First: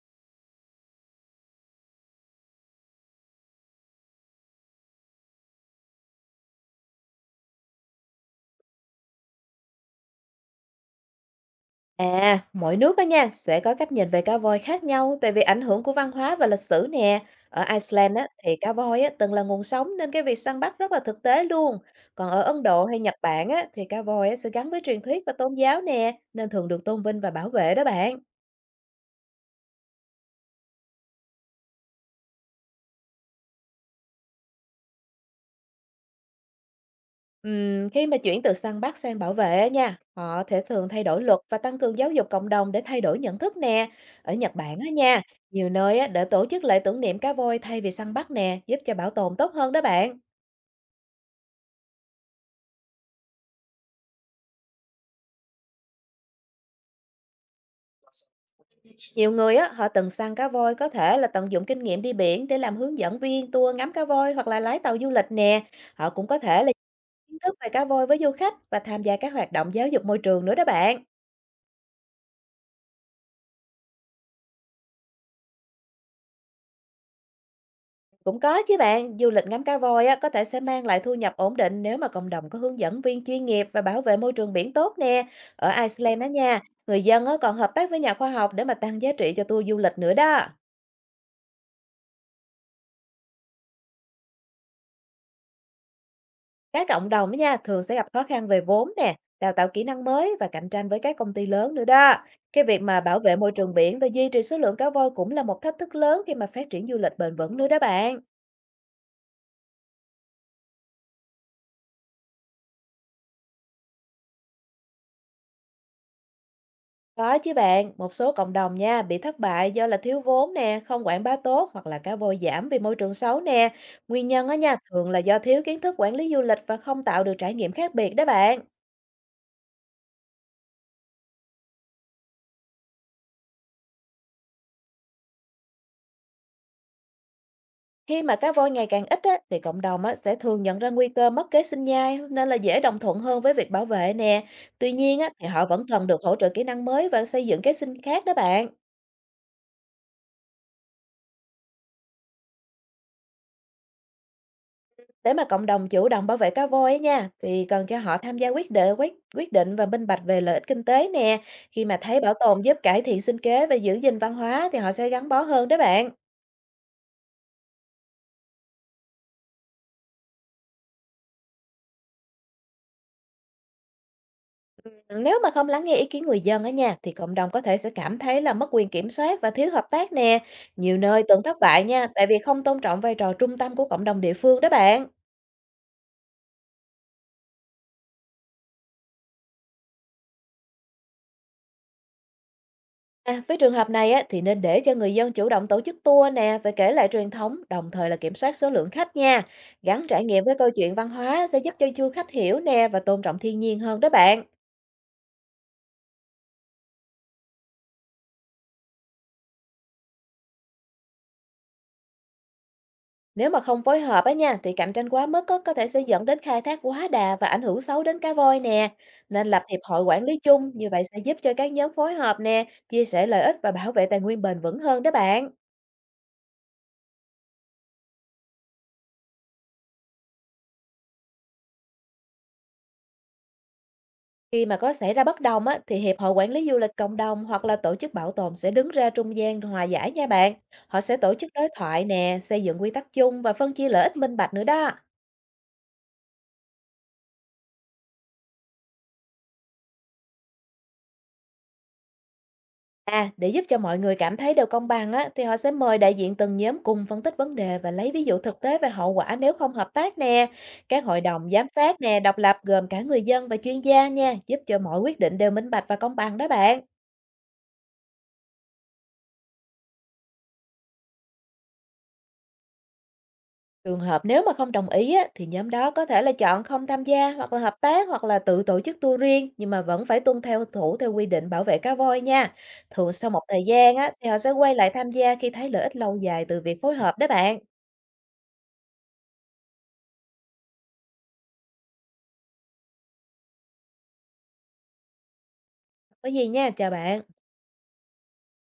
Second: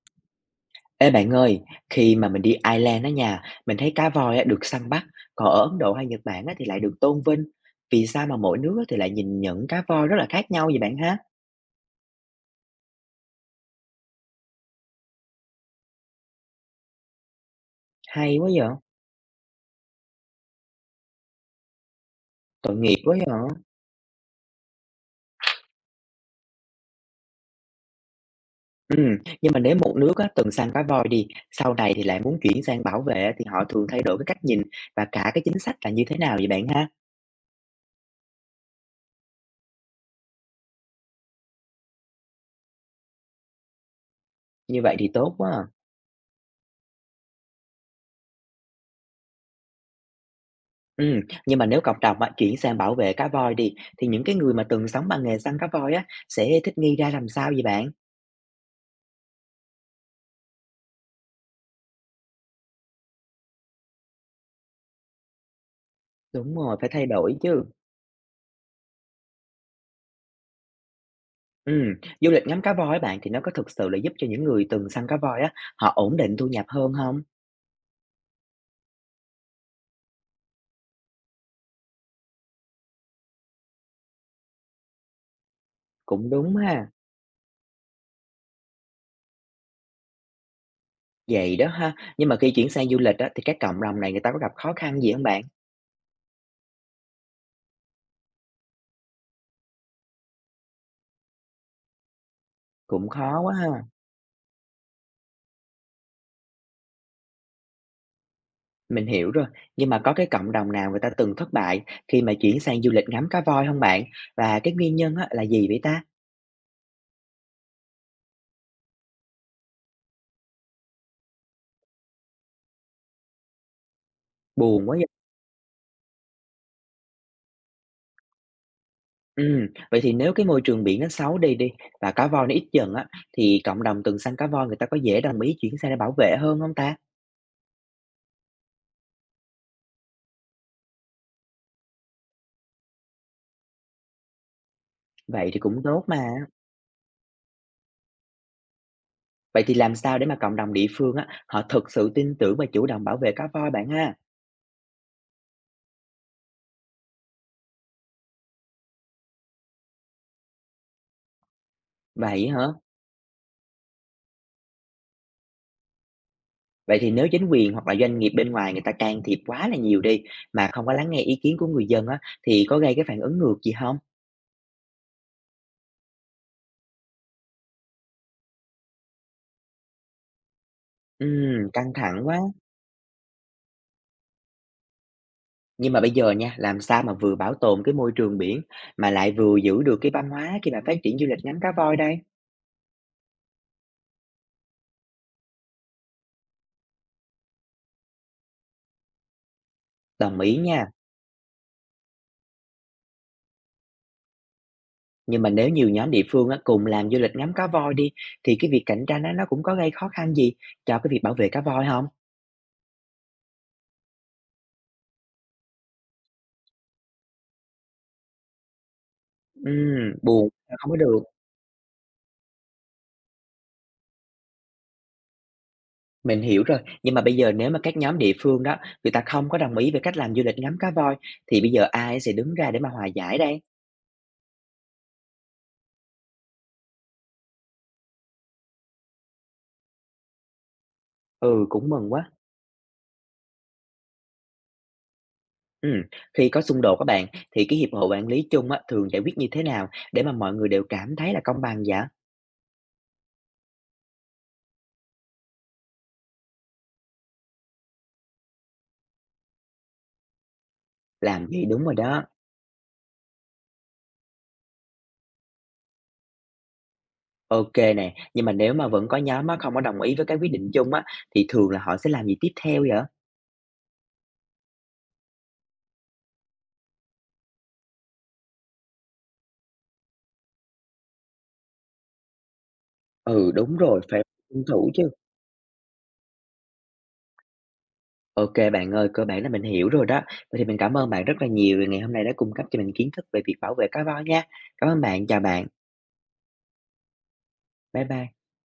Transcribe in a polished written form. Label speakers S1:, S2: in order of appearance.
S1: Ê bạn ơi, khi mà mình đi Ireland á nha, mình thấy cá voi á được săn bắt, còn ở Ấn Độ hay Nhật Bản á thì lại được tôn vinh. Vì sao mà mỗi nước á thì lại nhìn nhận cá voi rất là khác nhau vậy bạn ha?
S2: À, mỗi nước đó nha sẽ có cách nhìn về cá voi khác nhau tại vì ảnh hưởng của văn hóa và lịch sử nè. Ở Iceland á,
S1: Hay quá
S2: thì
S1: vậy,
S2: cá voi á, từng là nguồn sống nên cái việc săn bắt rất là thực tế luôn. Còn ở Ấn
S1: tội
S2: Độ
S1: nghiệp
S2: hay Nhật
S1: quá
S2: Bản
S1: vậy.
S2: á, thì cá voi á, sẽ gắn với truyền thuyết và tôn giáo nè nên thường được tôn vinh và bảo vệ đó bạn.
S1: Ừ, nhưng mà nếu một nước á từng săn cá voi đi, sau này thì lại muốn chuyển sang bảo vệ á, thì họ thường thay đổi cái cách nhìn và cả cái chính sách là như thế nào vậy bạn ha?
S2: Khi mà chuyển từ săn bắt sang bảo vệ á nha, họ thể thường thay đổi luật và tăng cường giáo dục cộng đồng để thay đổi nhận thức nè. Ở Nhật Bản
S1: Như
S2: á
S1: vậy thì
S2: nha,
S1: tốt quá. À.
S2: nhiều nơi á, đã tổ chức lễ tưởng niệm cá voi thay vì săn bắt nè, giúp cho bảo tồn tốt hơn đó bạn.
S1: Ừ, nhưng mà nếu cộng đồng á, chuyển sang bảo vệ cá voi đi thì những cái người mà từng sống bằng nghề săn cá voi á sẽ thích nghi ra làm sao vậy bạn?
S2: Nhiều người á, họ từng săn cá voi có thể là tận dụng kinh nghiệm đi biển để làm hướng dẫn viên tour ngắm cá voi hoặc là lái tàu du lịch nè. Họ cũng có
S1: Đúng
S2: thể là
S1: rồi, phải thay đổi
S2: kiến thức
S1: chứ.
S2: về cá voi với du khách và tham gia các hoạt động giáo dục môi trường nữa đó bạn.
S1: Ừ, du lịch ngắm cá voi á bạn thì nó có thực sự là giúp cho những người từng săn cá voi á, họ ổn định thu nhập hơn không?
S2: Cũng có chứ bạn, du lịch ngắm cá voi á, có thể sẽ mang lại thu nhập ổn định nếu mà cộng đồng có hướng dẫn viên chuyên nghiệp và bảo vệ môi trường biển tốt nè. Ở Iceland đó
S1: Cũng đúng
S2: nha,
S1: ha,
S2: người dân á, còn hợp tác với nhà khoa học để mà tăng giá trị cho tour du lịch nữa đó.
S1: vậy đó ha. Nhưng mà khi chuyển sang du lịch á, thì các cộng đồng này người ta có gặp khó khăn gì không bạn?
S2: Các cộng đồng đó nha thường sẽ gặp khó khăn về vốn nè, đào tạo kỹ năng mới và cạnh tranh với các công ty lớn nữa đó. Cái việc mà
S1: Cũng
S2: bảo vệ
S1: khó
S2: môi
S1: quá ha.
S2: trường biển và duy trì số lượng cá voi cũng là một thách thức lớn khi mà phát triển du lịch bền vững nữa đó bạn.
S1: Mình hiểu rồi, nhưng mà có cái cộng đồng nào người ta từng thất bại khi mà chuyển sang du lịch ngắm cá voi không bạn? Và cái nguyên nhân á là gì vậy ta?
S2: Có chứ bạn, một số cộng đồng nha bị thất bại do là thiếu vốn nè, không quảng bá tốt hoặc là cá voi giảm vì môi trường xấu nè. Nguyên nhân á nha
S1: Buồn quá vậy.
S2: thường là do thiếu kiến thức quản lý du lịch và không tạo được trải nghiệm khác biệt đó bạn.
S1: Vậy thì nếu cái môi trường biển nó xấu đi đi, và cá voi nó ít dần á, thì cộng đồng từng săn cá voi người ta có dễ đồng ý chuyển sang để bảo vệ hơn không ta?
S2: Khi mà cá voi ngày càng ít á, thì cộng đồng á, sẽ thường nhận ra nguy cơ mất kế sinh nhai nên là dễ đồng thuận hơn với việc bảo vệ nè. Tuy nhiên á, thì
S1: Vậy thì
S2: họ
S1: cũng
S2: vẫn
S1: tốt
S2: cần được
S1: mà.
S2: hỗ trợ kỹ năng mới và xây dựng kế sinh khác đó bạn.
S1: Vậy thì làm sao để mà cộng đồng địa phương á, họ thực sự tin tưởng và chủ động bảo vệ cá voi bạn ha?
S2: Để mà cộng đồng chủ động bảo vệ cá voi á nha, thì cần cho họ tham gia quyết định quyết quyết định và minh bạch về lợi ích kinh tế nè. Khi mà thấy bảo
S1: Vậy
S2: tồn
S1: hả?
S2: giúp cải thiện sinh kế và giữ gìn văn hóa thì họ sẽ gắn bó hơn đó bạn.
S1: Vậy thì nếu chính quyền hoặc là doanh nghiệp bên ngoài người ta can thiệp quá là nhiều đi mà không có lắng nghe ý kiến của người dân á thì có gây cái phản ứng ngược gì không?
S2: Nếu mà không lắng nghe ý kiến người dân ở nhà thì cộng đồng có thể sẽ cảm thấy là mất quyền kiểm soát và thiếu hợp tác nè. Nhiều nơi từng thất bại
S1: Căng
S2: nha,
S1: thẳng
S2: tại vì
S1: quá.
S2: không tôn trọng vai trò trung tâm của cộng đồng địa phương đó bạn.
S1: Nhưng mà bây giờ nha, làm sao mà vừa bảo tồn cái môi trường biển mà lại vừa giữ được cái văn hóa khi mà phát triển du lịch ngắm cá voi đây?
S2: À, với trường hợp này á, thì nên để cho người dân chủ động tổ chức tour nè và kể lại truyền thống, đồng thời là kiểm soát số lượng khách nha. Gắn trải
S1: Đồng
S2: nghiệm với
S1: ý
S2: câu
S1: nha.
S2: chuyện văn hóa sẽ giúp cho du khách hiểu nè và tôn trọng thiên nhiên hơn đó bạn.
S1: Nhưng mà nếu nhiều nhóm địa phương á, cùng làm du lịch ngắm cá voi đi thì cái việc cạnh tranh á, nó cũng có gây khó khăn gì cho cái việc bảo vệ cá voi không?
S2: Nếu mà không phối hợp á nha, thì cạnh tranh quá mức á, có thể sẽ dẫn đến khai thác quá đà và ảnh hưởng xấu đến cá voi nè. Nên lập hiệp hội quản lý
S1: Buồn
S2: chung,
S1: là
S2: như
S1: không có
S2: vậy sẽ
S1: được.
S2: giúp cho các nhóm phối hợp nè, chia sẻ lợi ích và bảo vệ tài nguyên bền vững hơn đó bạn.
S1: Mình hiểu rồi, nhưng mà bây giờ nếu mà các nhóm địa phương đó, người ta không có đồng ý về cách làm du lịch ngắm cá voi thì bây giờ ai sẽ đứng ra để mà hòa giải đây?
S2: Khi mà có xảy ra bất đồng á, thì Hiệp hội Quản lý Du lịch Cộng đồng hoặc là tổ chức bảo tồn sẽ đứng ra trung gian hòa giải nha bạn. Họ sẽ tổ chức
S1: Ừ,
S2: đối
S1: cũng
S2: thoại
S1: mừng quá.
S2: nè, xây dựng quy tắc chung và phân chia lợi ích minh bạch nữa đó.
S1: Ừm, khi có xung đột các bạn, thì cái hiệp hội quản lý chung á, thường giải quyết như thế nào để mà mọi người đều cảm thấy là công bằng vậy?
S2: À, để giúp cho mọi người cảm thấy đều công bằng á, thì họ sẽ mời đại diện từng nhóm cùng phân tích vấn đề và lấy ví dụ thực tế về hậu quả nếu không hợp tác nè. Các hội
S1: Làm
S2: đồng
S1: gì
S2: giám
S1: đúng rồi
S2: sát nè,
S1: đó.
S2: độc lập gồm cả người dân và chuyên gia nha, giúp cho mọi quyết định đều minh bạch và công bằng đó bạn.
S1: OK nè, nhưng mà nếu mà vẫn có nhóm á, không có đồng ý với cái quyết định chung á, thì thường là họ sẽ làm gì tiếp theo vậy?
S2: Trường hợp nếu mà không đồng ý á, thì nhóm đó có thể là chọn không tham gia hoặc là hợp tác hoặc là tự tổ chức tour riêng nhưng mà vẫn phải tuân theo thủ theo quy định bảo vệ cá voi nha. Thường sau một
S1: Ừ,
S2: thời
S1: đúng
S2: gian
S1: rồi,
S2: á,
S1: phải
S2: thì họ sẽ
S1: tuân
S2: quay lại
S1: thủ chứ.
S2: tham gia khi thấy lợi ích lâu dài từ việc phối hợp đó bạn.
S1: OK bạn ơi, cơ bản là mình hiểu rồi đó. Vậy thì mình cảm ơn bạn rất là nhiều vì ngày hôm nay đã cung cấp cho mình kiến thức về việc bảo vệ cá voi nha. Cảm ơn bạn, chào bạn.
S2: Có gì nha, chào bạn.
S1: Bye bye.